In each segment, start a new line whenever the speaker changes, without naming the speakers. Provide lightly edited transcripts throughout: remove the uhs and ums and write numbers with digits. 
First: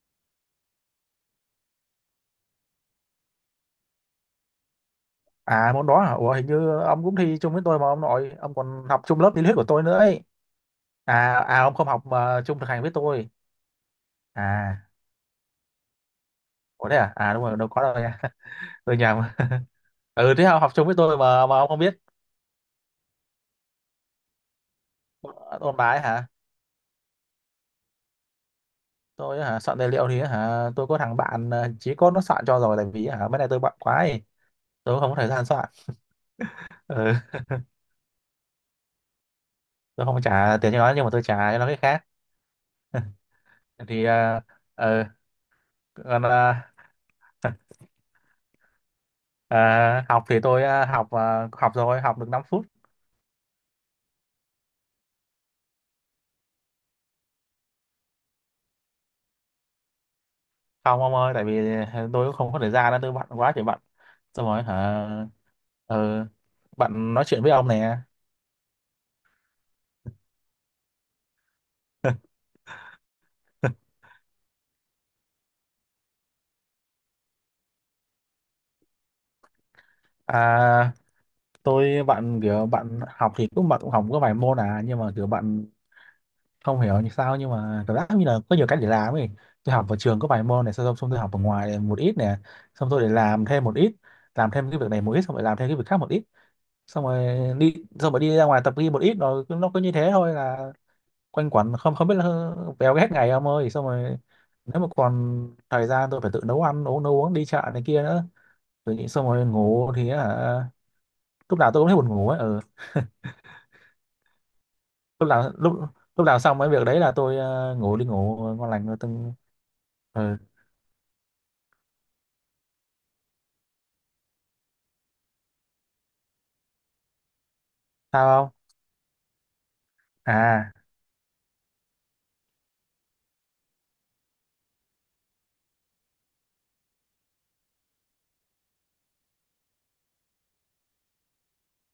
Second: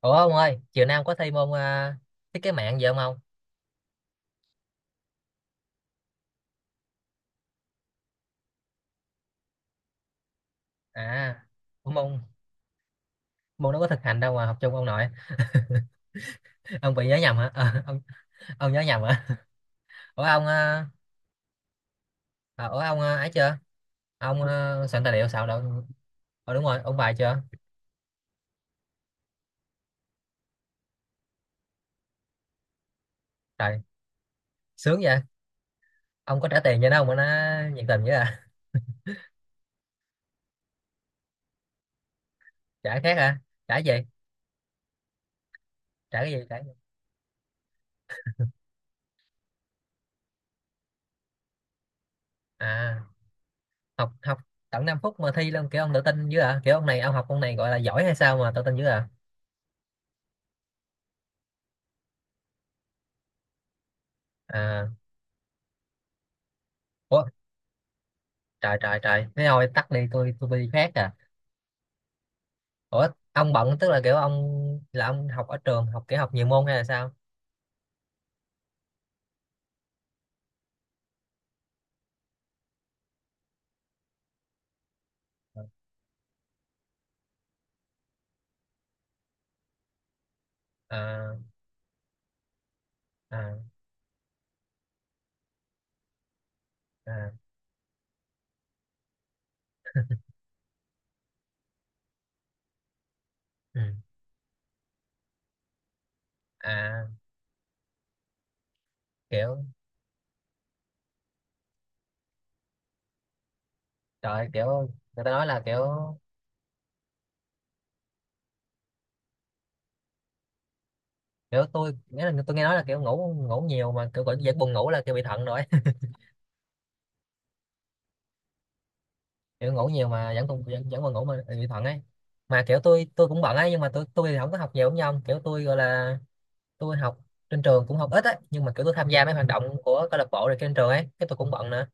Ủa ông ơi, chiều nay ông có thi môn à, thiết kế mạng gì không ông?
À môn đó hả? Ủa hình như ông cũng thi chung với tôi mà ông nội, ông còn học chung lớp lý thuyết của tôi nữa ấy.
À,
À ông không
ủa
học
môn
mà chung thực hành với tôi.
môn nó có thực hành đâu mà học chung
À,
ông nội.
ủa
Ông
đấy
bị
à?
nhớ
À
nhầm
đúng
hả?
rồi, đâu
Ờ,
có đâu
ông
nha.
ông nhớ
Tôi
nhầm
nhầm.
hả? Ủa
Ừ, thế
ông
ông học
à,
chung với tôi mà ông không biết
ủa ông à, ấy chưa? Ông à, soạn tài liệu soạn
ôn
đâu?
bài hả?
Ờ đúng rồi, ông bài chưa?
Tôi hả? Soạn tài liệu thì hả, tôi có thằng bạn chí cốt nó soạn cho rồi, tại vì hả mấy này tôi bận
Trời,
quá ấy.
sướng
Tôi không có
vậy.
thời gian soạn.
Ông có trả tiền cho nó không
Ừ,
mà nó nhiệt tình vậy à?
tôi không trả tiền cho nó nhưng mà tôi trả cho nó cái khác.
Trả khác hả? Trả gì?
Thì ờ,
Trả
còn
cái gì?
ờ, học thì tôi học học rồi, học được 5 phút.
À, học học tận 5 phút mà thi luôn kiểu ông tự tin dữ à? Kiểu ông này ông học ông này gọi là giỏi hay sao mà tự tin dữ à?
Không ông ơi, tại vì tôi không có thời gian đó, tôi bận quá trời bận, xong rồi
À,
hả, ờ, bạn
ủa
nói chuyện với ông nè.
trời trời trời thế thôi tắt đi tôi đi khác à. Ủa ông bận tức là kiểu ông là ông học ở trường học kiểu học nhiều môn hay là sao?
À, tôi bạn kiểu bạn học thì cũng bạn cũng học có vài môn à, nhưng mà kiểu bạn không hiểu như sao, nhưng mà cảm giác như là có nhiều cách để làm ấy. Tôi học ở trường có vài môn này xong, xong tôi học
À,
ở ngoài một ít nè, xong tôi để làm
à,
thêm một ít, làm thêm cái việc này một ít, xong rồi làm thêm cái việc khác một ít, xong rồi
à,
đi, xong rồi đi ra ngoài tập gym một ít rồi nó cứ như thế thôi, là quanh quẩn, không không biết là véo hết ngày ông ơi.
ừ,
Xong rồi nếu mà còn thời gian tôi phải tự nấu ăn uống,
à,
nấu uống, đi chợ này kia nữa. Tôi nghĩ xong rồi
kiểu
ngủ thì hả, lúc nào tôi cũng thấy buồn ngủ ấy. Ừ.
trời, kiểu người
lúc
ta nói
nào
là
lúc
kiểu
lúc nào xong cái việc đấy là tôi ngủ, đi ngủ ngon lành rồi từng. Ừ.
kiểu tôi nghĩa là tôi nghe nói là kiểu ngủ ngủ nhiều mà kiểu vẫn vẫn buồn ngủ là kiểu bị thận rồi.
Sao không?
Kiểu ngủ nhiều mà vẫn còn
À,
vẫn buồn ngủ mà bị thận ấy. Mà kiểu tôi cũng bận ấy nhưng mà tôi thì không có học nhiều giống như ông, kiểu tôi gọi là tôi học trên trường cũng học ít á nhưng mà kiểu tôi tham gia mấy hoạt động của câu lạc bộ rồi trên trường ấy cái tôi cũng bận nữa.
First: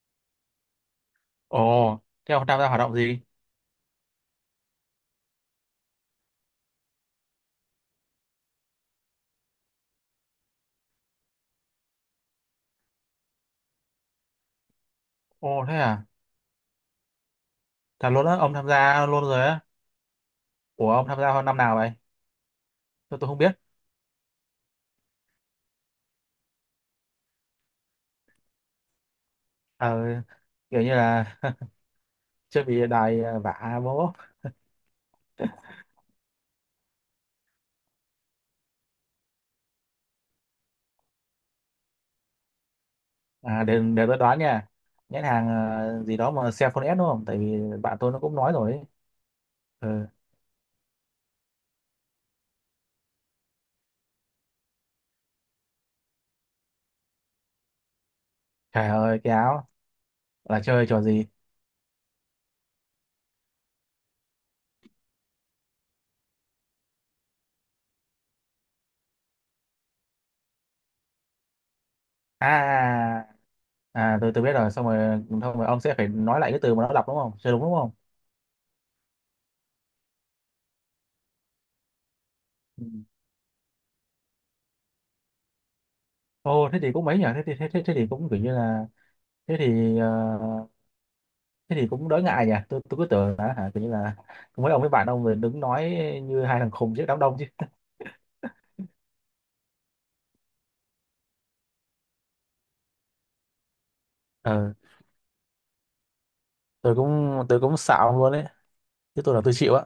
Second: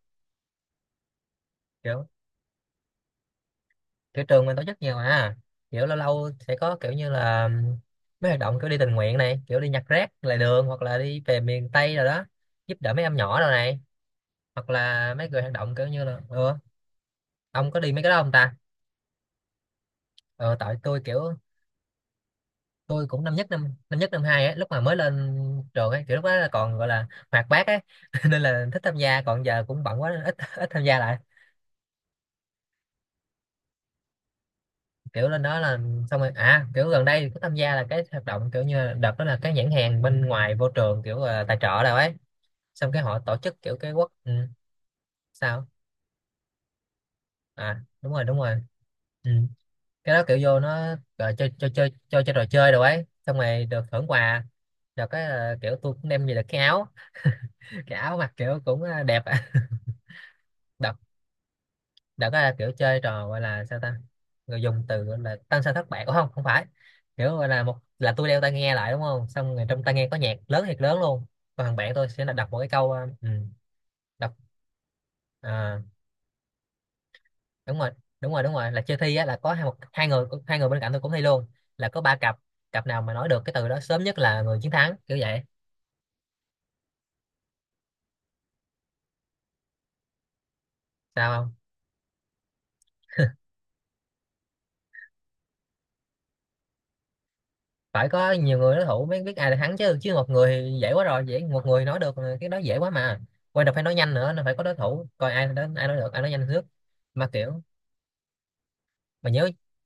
Ồ,
Kiểu
thế ông tham gia hoạt động gì?
kiểu trường mình tổ chức nhiều mà, kiểu lâu lâu sẽ có kiểu như là mấy hoạt động kiểu đi tình nguyện này, kiểu đi nhặt rác lề đường hoặc là đi về miền Tây rồi đó, giúp đỡ mấy em nhỏ rồi này, hoặc là mấy người hoạt
Ồ,
động
thế
kiểu
à?
như là, ừ, ông có đi mấy cái
Thật
đó
luôn
không
á,
ta?
ông tham gia luôn rồi á.
Ờ tại
Ủa,
tôi
ông tham
kiểu
gia hơn năm nào vậy?
tôi
Tôi,
cũng
tôi không biết.
năm nhất năm hai á lúc mà mới lên trường ấy, kiểu lúc đó là còn gọi là hoạt bát ấy nên là thích tham gia, còn giờ cũng
ờ,
bận quá nên ít ít
kiểu
tham
như
gia lại.
là chưa bị đài, vả bố.
Kiểu lên đó là xong rồi, à kiểu gần đây có tham gia là cái hoạt động kiểu như là đợt đó là cái nhãn hàng bên ngoài vô trường kiểu là tài trợ đâu ấy, xong cái họ tổ chức
À,
kiểu
để,
cái
để
quốc,
tôi
ừ,
đoán nha, nhãn hàng
sao?
gì đó mà Cellphone S đúng không, tại vì
À
bạn
đúng
tôi nó
rồi
cũng
đúng
nói
rồi,
rồi ấy.
ừ.
Ừ.
Cái đó kiểu vô nó gọi chơi chơi chơi chơi chơi trò chơi đồ ấy xong rồi được thưởng quà, được cái là kiểu tôi cũng đem về được cái áo, cái áo mặc kiểu cũng
Trời
à,
ơi,
đẹp.
cái áo là chơi
Đợt
trò gì?
đã có là kiểu chơi trò gọi là sao ta, người dùng từ gọi là tăng sao thất bại. Ủa không không phải, kiểu gọi là một là tôi đeo tai nghe lại đúng không, xong rồi trong tai nghe có nhạc lớn thiệt lớn luôn, còn thằng bạn tôi sẽ là đọc một cái câu ờ,
à,
ừ,
à, à tôi
đọc,
tôi biết rồi, xong rồi xong rồi
à,
ông sẽ phải nói lại cái từ mà nó đọc đúng không, chơi đúng đúng
đúng rồi
không?
đúng rồi đúng rồi, là chơi thi á, là có hai một hai người bên cạnh tôi cũng thi luôn, là có ba cặp,
Ừ.
cặp nào mà nói được cái từ đó sớm nhất là người chiến thắng kiểu vậy.
Ô, thế thì cũng mấy nhỉ, thế thì thế thì cũng kiểu như là thế thì
Sao không,
thế thì cũng đỡ ngại nhỉ. Tôi cứ tưởng là hả kiểu như là mấy ông với bạn ông rồi đứng nói như hai thằng khùng trước đám đông chứ.
phải có nhiều người đối thủ mới biết ai là thắng chứ, chứ một người thì dễ quá rồi, dễ một người nói được mà, cái đó dễ quá mà quan trọng phải nói nhanh nữa, nó phải có
Ờ,
đối thủ coi ai đến ai nói được, ai nói nhanh trước.
tôi
Mà
cũng tôi
kiểu
cũng xạo luôn đấy chứ,
mà
tôi là
nhớ
tôi chịu á.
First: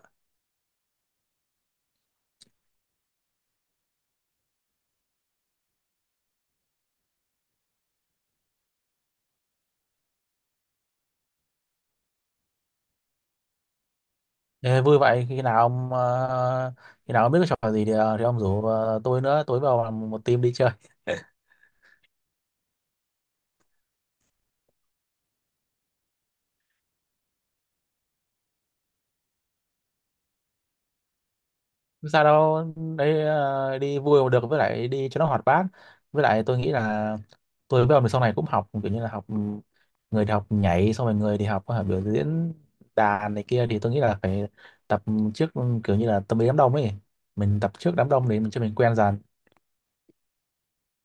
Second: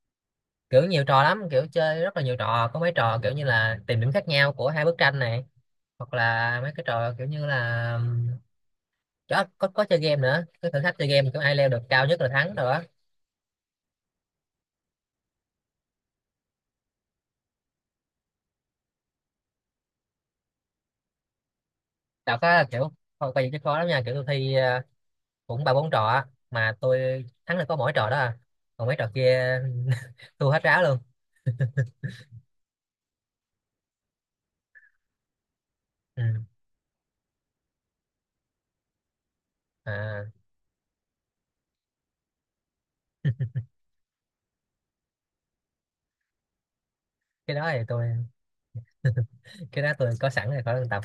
kiểu nhiều trò lắm, kiểu chơi rất là nhiều trò có mấy trò kiểu như là tìm điểm khác nhau của hai bức tranh này, hoặc là mấy cái trò kiểu như là đó, có chơi game nữa cái thử thách chơi game kiểu ai leo được cao nhất là thắng rồi đó.
Ê, vui vậy. Khi nào ông khi nào ông biết cái trò gì thì, thì ông rủ tôi nữa, tôi vào làm một team đi chơi.
Đọc á Đạo có kiểu không, coi vậy chứ khó lắm nha, kiểu tôi thi ờ, cũng ba bốn trò á mà tôi thắng được có mỗi trò đó à, còn mấy trò kia tôi hết ráo luôn.
Không sao đâu đấy, đi vui mà được, với lại đi cho nó hoạt bát,
Ừ.
với lại tôi nghĩ là tôi với ông thì sau này cũng học kiểu như là học,
À,
người thì học nhảy, xong rồi người thì học biểu diễn đàn này kia, thì tôi nghĩ là phải tập trước, kiểu như là tâm lý đám đông ấy,
cái
mình
đó
tập
thì
trước
tôi
đám đông để mình cho mình quen dần.
cái đó tôi có sẵn rồi khỏi cần tập.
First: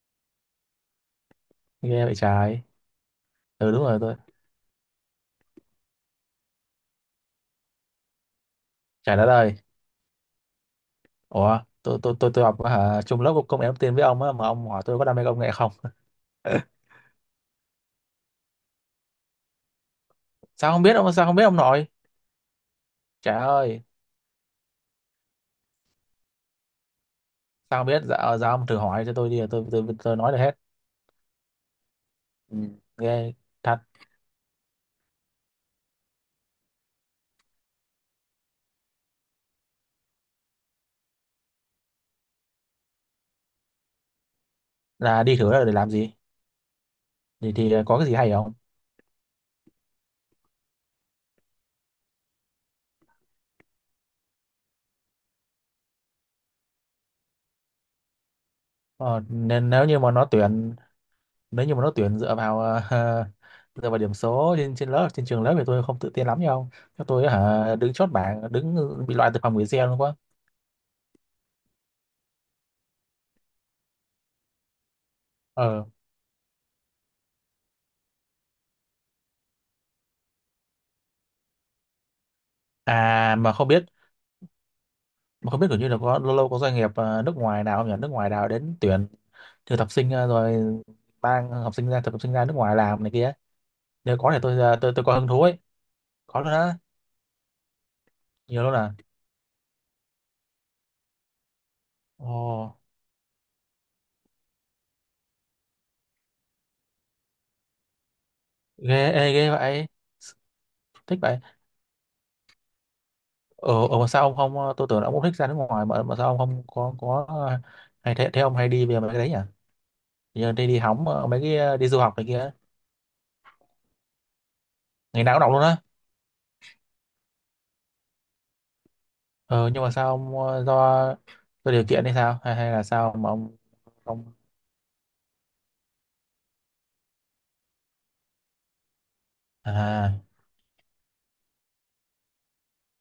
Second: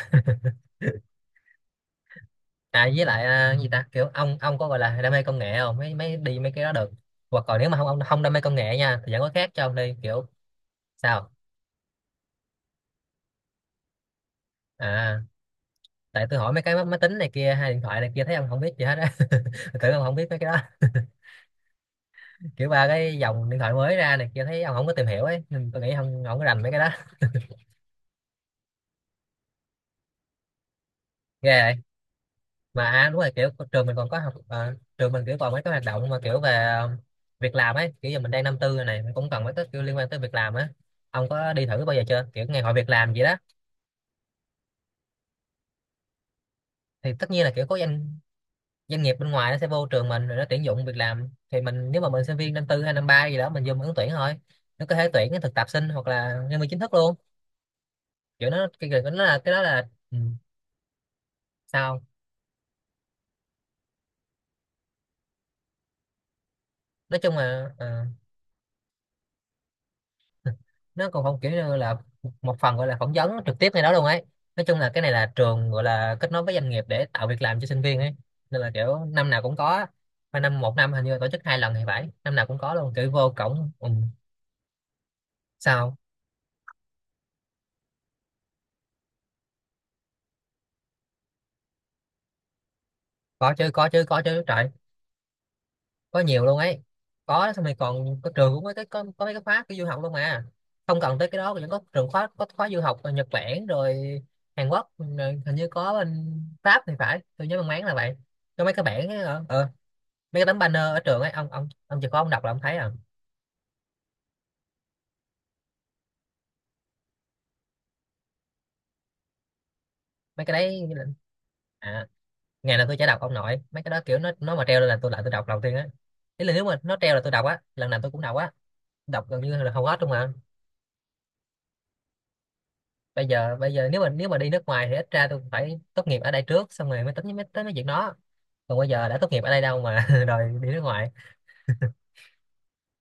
Nghe vậy trái.
À với lại à, gì
Ừ, đúng
ta,
rồi,
kiểu
tôi
ông có gọi là đam mê công nghệ không, mấy mấy đi mấy cái đó được, hoặc còn nếu mà không ông không đam mê công nghệ nha thì
trái
vẫn
đã
có khác
đời.
cho ông đi kiểu. Sao?
Ủa, tôi học hả, chung lớp công nghệ thông tin với ông á, mà ông hỏi tôi có đam
À
mê công nghệ không?
tại tôi hỏi mấy cái máy máy tính này kia hay điện thoại này kia thấy ông không biết gì hết á. Tôi tưởng ông không biết mấy cái
Sao không
đó.
biết ông, sao không biết ông nội?
Kiểu ba cái
Trời
dòng điện thoại
ơi,
mới ra này kia thấy ông không có tìm hiểu ấy nên tôi nghĩ ông không có rành mấy cái đó.
sao không biết? Dạ, dạ ông thử hỏi cho tôi đi, tôi nói được hết.
Ghê vậy.
Ừ,
Mà à, đúng rồi,
ghê
kiểu
thật.
trường mình còn có học ờ, trường mình kiểu còn mấy cái hoạt động mà kiểu về ờ, việc làm ấy, kiểu giờ mình đang năm tư rồi này, mình cũng cần mấy cái kiểu liên quan tới việc làm á. Ông có đi thử bao giờ chưa kiểu ngày hội việc làm gì đó?
Là đi thử là để làm gì?
Thì tất nhiên là
Thì
kiểu
thì
có
có cái gì
doanh
hay không?
doanh nghiệp bên ngoài nó sẽ vô trường mình rồi nó tuyển dụng việc làm, thì mình nếu mà mình sinh viên năm tư hay năm ba gì đó mình vô mình ứng tuyển thôi, nó có thể tuyển cái thực tập sinh hoặc là nhân viên chính thức luôn. Kiểu nó cái- nó
Ờ,
là cái đó
nên nếu
là,
như mà
ừ,
nó tuyển, nếu như mà nó
sao?
tuyển dựa vào dựa vào điểm số trên trên lớp, trên trường lớp thì tôi không tự tin lắm nhau. Cho
Nói
tôi
chung
hả
là ờ,
đứng chốt bảng, đứng bị loại từ phòng gửi xe luôn quá.
nó còn không kiểu như là một phần gọi là phỏng vấn trực tiếp ngay đó luôn ấy. Nói chung là cái này là trường gọi
Ờ.
là kết nối với doanh nghiệp để tạo việc làm cho sinh viên ấy, nên là kiểu năm nào cũng có, và năm một năm hình như là tổ chức 2 lần thì phải, năm nào cũng có luôn kiểu vô
À mà không
cổng,
biết,
ừ.
không biết kiểu như
Sao?
là có lâu lâu có doanh nghiệp à, nước ngoài nào không nhỉ, nước ngoài nào đến tuyển thực tập sinh à, rồi mang học sinh ra thực tập sinh ra nước ngoài làm này kia.
Có chứ có chứ
Nếu
có
có thì
chứ
tôi
trời,
à, tôi có hứng thú ấy.
có
Có
nhiều
luôn
luôn
á?
ấy. Có xong rồi còn có trường cũng
Nhiều
có
luôn
cái
à?
có mấy cái khóa cái du học luôn mà, không cần tới cái đó vẫn có trường khóa
Ồ,
có khóa du học ở Nhật Bản rồi Hàn Quốc rồi hình như có bên Pháp thì phải, tôi nhớ mang máng là vậy. Có mấy cái
ghê,
bản ấy,
ê,
ở,
ghê
ở
vậy,
mấy cái tấm banner ở
thích
trường ấy,
vậy.
ông ông chỉ có ông đọc là ông thấy à.
Ở, ở mà sao ông không à, tôi tưởng là ông cũng thích ra nước ngoài mà sao ông không có có à, hay thế, thế ông hay đi về mấy cái đấy nhỉ,
Mấy
giờ
cái
đi đi
đấy như là-
hóng à, mấy cái à, đi du
à,
học này kia.
ngày nào tôi chả đọc ông nội mấy cái đó, kiểu nó mà treo lên là tôi lại
Ngày
tôi
nào cũng
đọc
đọc
đầu
luôn
tiên
á?
á. Ý là nếu mà nó treo là tôi đọc á, lần nào tôi cũng đọc á, đọc gần như
Ờ,
là
nhưng
hầu
mà
hết
sao
luôn mà.
ông à, do do điều kiện hay sao, hay hay là sao
bây
mà ông
giờ bây giờ nếu
không
mà đi nước ngoài thì ít ra tôi phải tốt nghiệp ở đây trước xong rồi mới tính mới tới mấy chuyện đó, còn bây giờ đã tốt nghiệp ở đây đâu mà
à.
đòi đi nước ngoài.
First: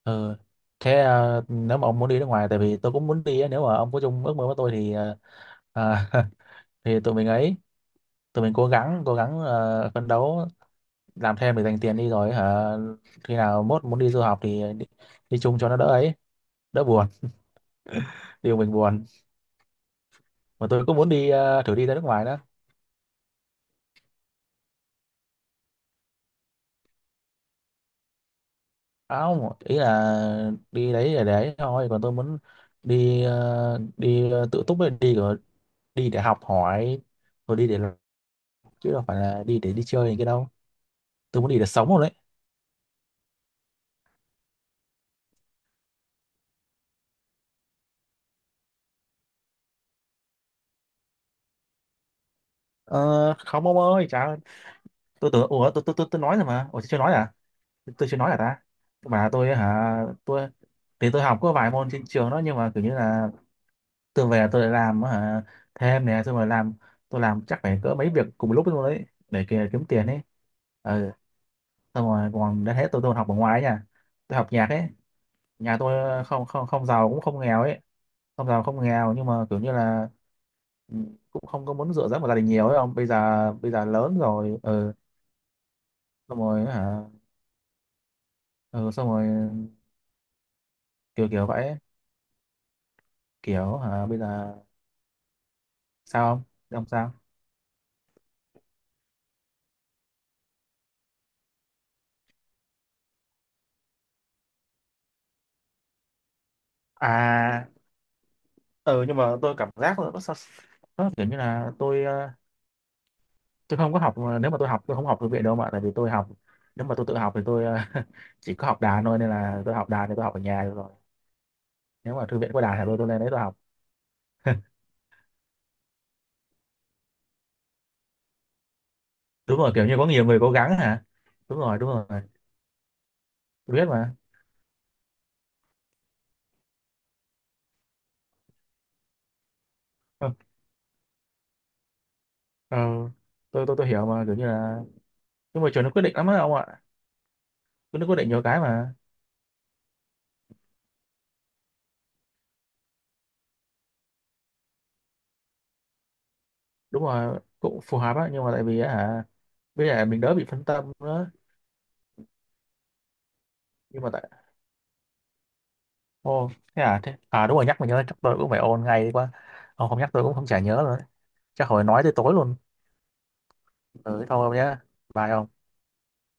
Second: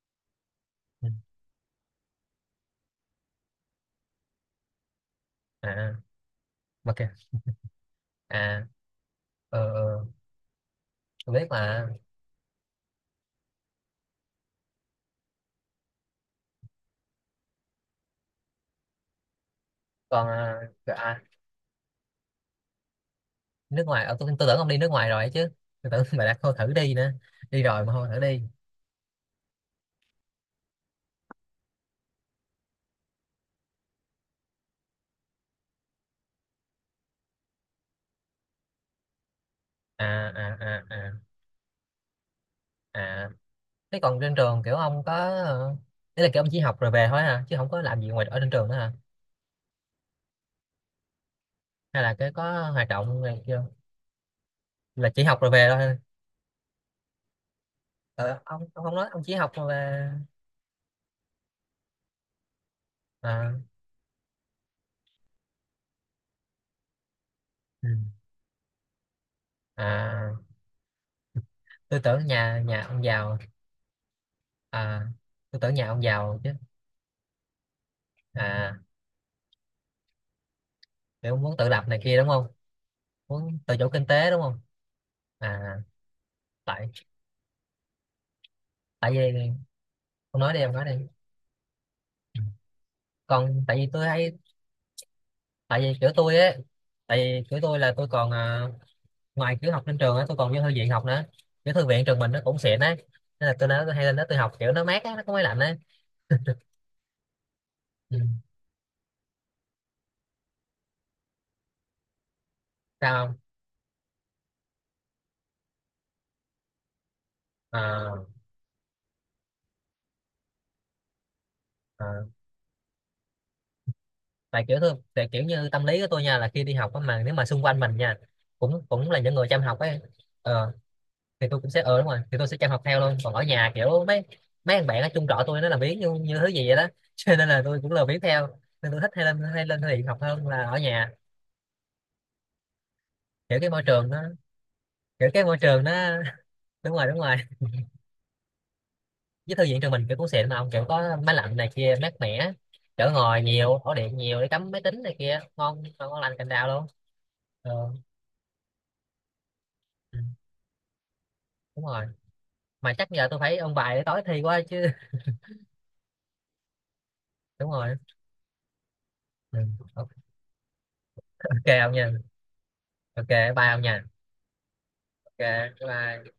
Ờ, thế
Ừ.
ờ, nếu mà ông muốn đi nước ngoài, tại vì tôi cũng muốn đi á, nếu mà ông có chung ước mơ với tôi thì ờ,
À.
à,
Ok.
thì tụi mình ấy, tụi mình
À.
cố gắng
Ờ.
ờ,
Ừ, ừ,
phấn đấu
tôi
làm
biết
thêm để dành
mà.
tiền đi, rồi hả khi nào mốt muốn đi du học thì đi, đi chung cho nó đỡ ấy, đỡ buồn, điều mình buồn.
Còn à,
Mà tôi cũng muốn
à,
đi ờ, thử đi ra nước ngoài đó.
nước ngoài ờ, tôi tưởng ông đi nước ngoài rồi ấy chứ, tôi tưởng bà đã không thử đi nữa, đi rồi mà không thử đi.
À, không, ý là đi đấy để đấy thôi, còn tôi muốn đi ờ, tự túc ấy, đi rồi, đi để học hỏi, rồi đi để làm, chứ đâu phải là đi để đi
À
chơi cái
à
đâu.
à à
Tôi muốn đi để sống rồi đấy.
à thế còn trên trường kiểu ông có ờ, ý là kiểu ông chỉ học rồi về thôi hả, chứ không có làm gì ngoài ở trên trường nữa hả, hay là cái có hoạt
Ờ,
động này kia.
không ông ơi chả.
Là chỉ
Tôi
học
tưởng
rồi về
ủa, tôi tôi
thôi.
tôi, tôi nói rồi mà, ủa tôi chưa nói à, tôi chưa nói à
Ờ,
ta.
ông không nói ông
Mà
chỉ
tôi
học rồi
hả,
về.
tôi thì tôi học có vài môn trên trường đó, nhưng mà kiểu như là
À,
tôi về tôi lại làm hả thêm nè, xong rồi làm, tôi làm chắc phải
ừ.
cỡ mấy việc cùng lúc luôn đấy để kiếm tiền ấy.
À,
Ừ.
tôi
Xong
tưởng
rồi
nhà
còn đã
nhà
thế tôi
ông
tôi còn học ở
giàu.
ngoài ấy nha, tôi học nhạc ấy.
À tôi tưởng
Nhà
nhà ông
tôi
giàu
không
chứ.
không không giàu cũng không nghèo ấy, không giàu
À
không nghèo nhưng mà kiểu như là, ừ,
kiểu
cũng
muốn
không
tự
có
lập
muốn
này
dựa
kia
dẫm
đúng
vào gia đình
không,
nhiều ấy, không bây giờ
muốn
bây
tự
giờ
chủ kinh
lớn
tế đúng
rồi.
không.
Ừ.
À
Xong rồi hả.
tại
Ừ, xong
tại vì
rồi,
không nói đi em nói đi,
kiểu kiểu vậy ấy.
còn tại
Kiểu
vì tôi
hả bây
hay
giờ.
tại vì kiểu
Sao
tôi
không?
ấy,
Thế không sao.
tại vì kiểu tôi là tôi còn à, ngoài kiểu học trên trường á tôi còn vô thư viện học nữa, cái thư viện trường mình nó cũng xịn đấy, nên là tôi nói tôi hay lên đó tôi học kiểu nó mát á, nó có máy lạnh đấy.
À,
Ừ.
ừ, nhưng mà tôi cảm giác nó kiểu như là tôi ờ,
Sao không?
tôi không có học, nếu mà tôi học tôi không học thư viện đâu mà, tại vì tôi học, nếu mà tôi tự học thì tôi ờ,
À,
chỉ có học đàn thôi nên là tôi học đàn thì tôi học ở nhà được rồi. Nếu
à,
mà thư viện có đàn thì tôi lên đấy tôi học.
tại kiểu tôi tại kiểu như tâm lý của tôi nha là khi đi học á mà nếu mà xung quanh mình nha cũng cũng là những người
Đúng
chăm
rồi,
học
kiểu như
ấy,
có nhiều người cố
ờ,
gắng hả.
thì
Đúng
tôi cũng
rồi,
sẽ
đúng
ờ đúng rồi
rồi,
thì tôi sẽ chăm học theo luôn, còn ở nhà
tôi biết
kiểu
mà.
mấy mấy thằng bạn ở chung trọ tôi nó làm biếng như, như thứ gì vậy đó, cho nên là tôi cũng lười biếng theo nên tôi thích hay lên thư viện học
Ờ,
hơn là ở nhà.
ờ,
Kiểu
tôi
cái
tôi
môi
tôi hiểu
trường nó
mà, kiểu như là
kiểu cái môi
nhưng mà
trường
trường nó
nó.
quyết định lắm á ông ạ.
Đúng rồi đúng rồi,
Trường nó quyết định nhiều cái mà.
với thư viện trường mình kiểu cũng xịn mà ông, kiểu có máy lạnh này kia mát mẻ, chỗ ngồi nhiều, ổ điện nhiều để cắm máy tính này kia, ngon ngon ngon lành cành đào luôn.
Đúng rồi, cũng
Ờ,
phù hợp á, nhưng mà tại vì á hả bây giờ
ừ,
mình đỡ bị phân tâm nữa.
đúng rồi, mà chắc giờ tôi phải ôn bài
Nhưng
để
mà
tối
tại,
thi quá chứ.
ô, thế à, thế à, đúng rồi,
Đúng
nhắc mình
rồi.
nhớ, chắc tôi cũng phải ôn ngay đi quá.
Ừ.
Ông không nhắc tôi cũng không, chả nhớ rồi. Chắc
Ok
hồi
ông
nói
nha.
tới tối luôn.
Ok. Bye ông nha.
Ừ, thôi ông nhá. Bye ông.
Ok. Bye.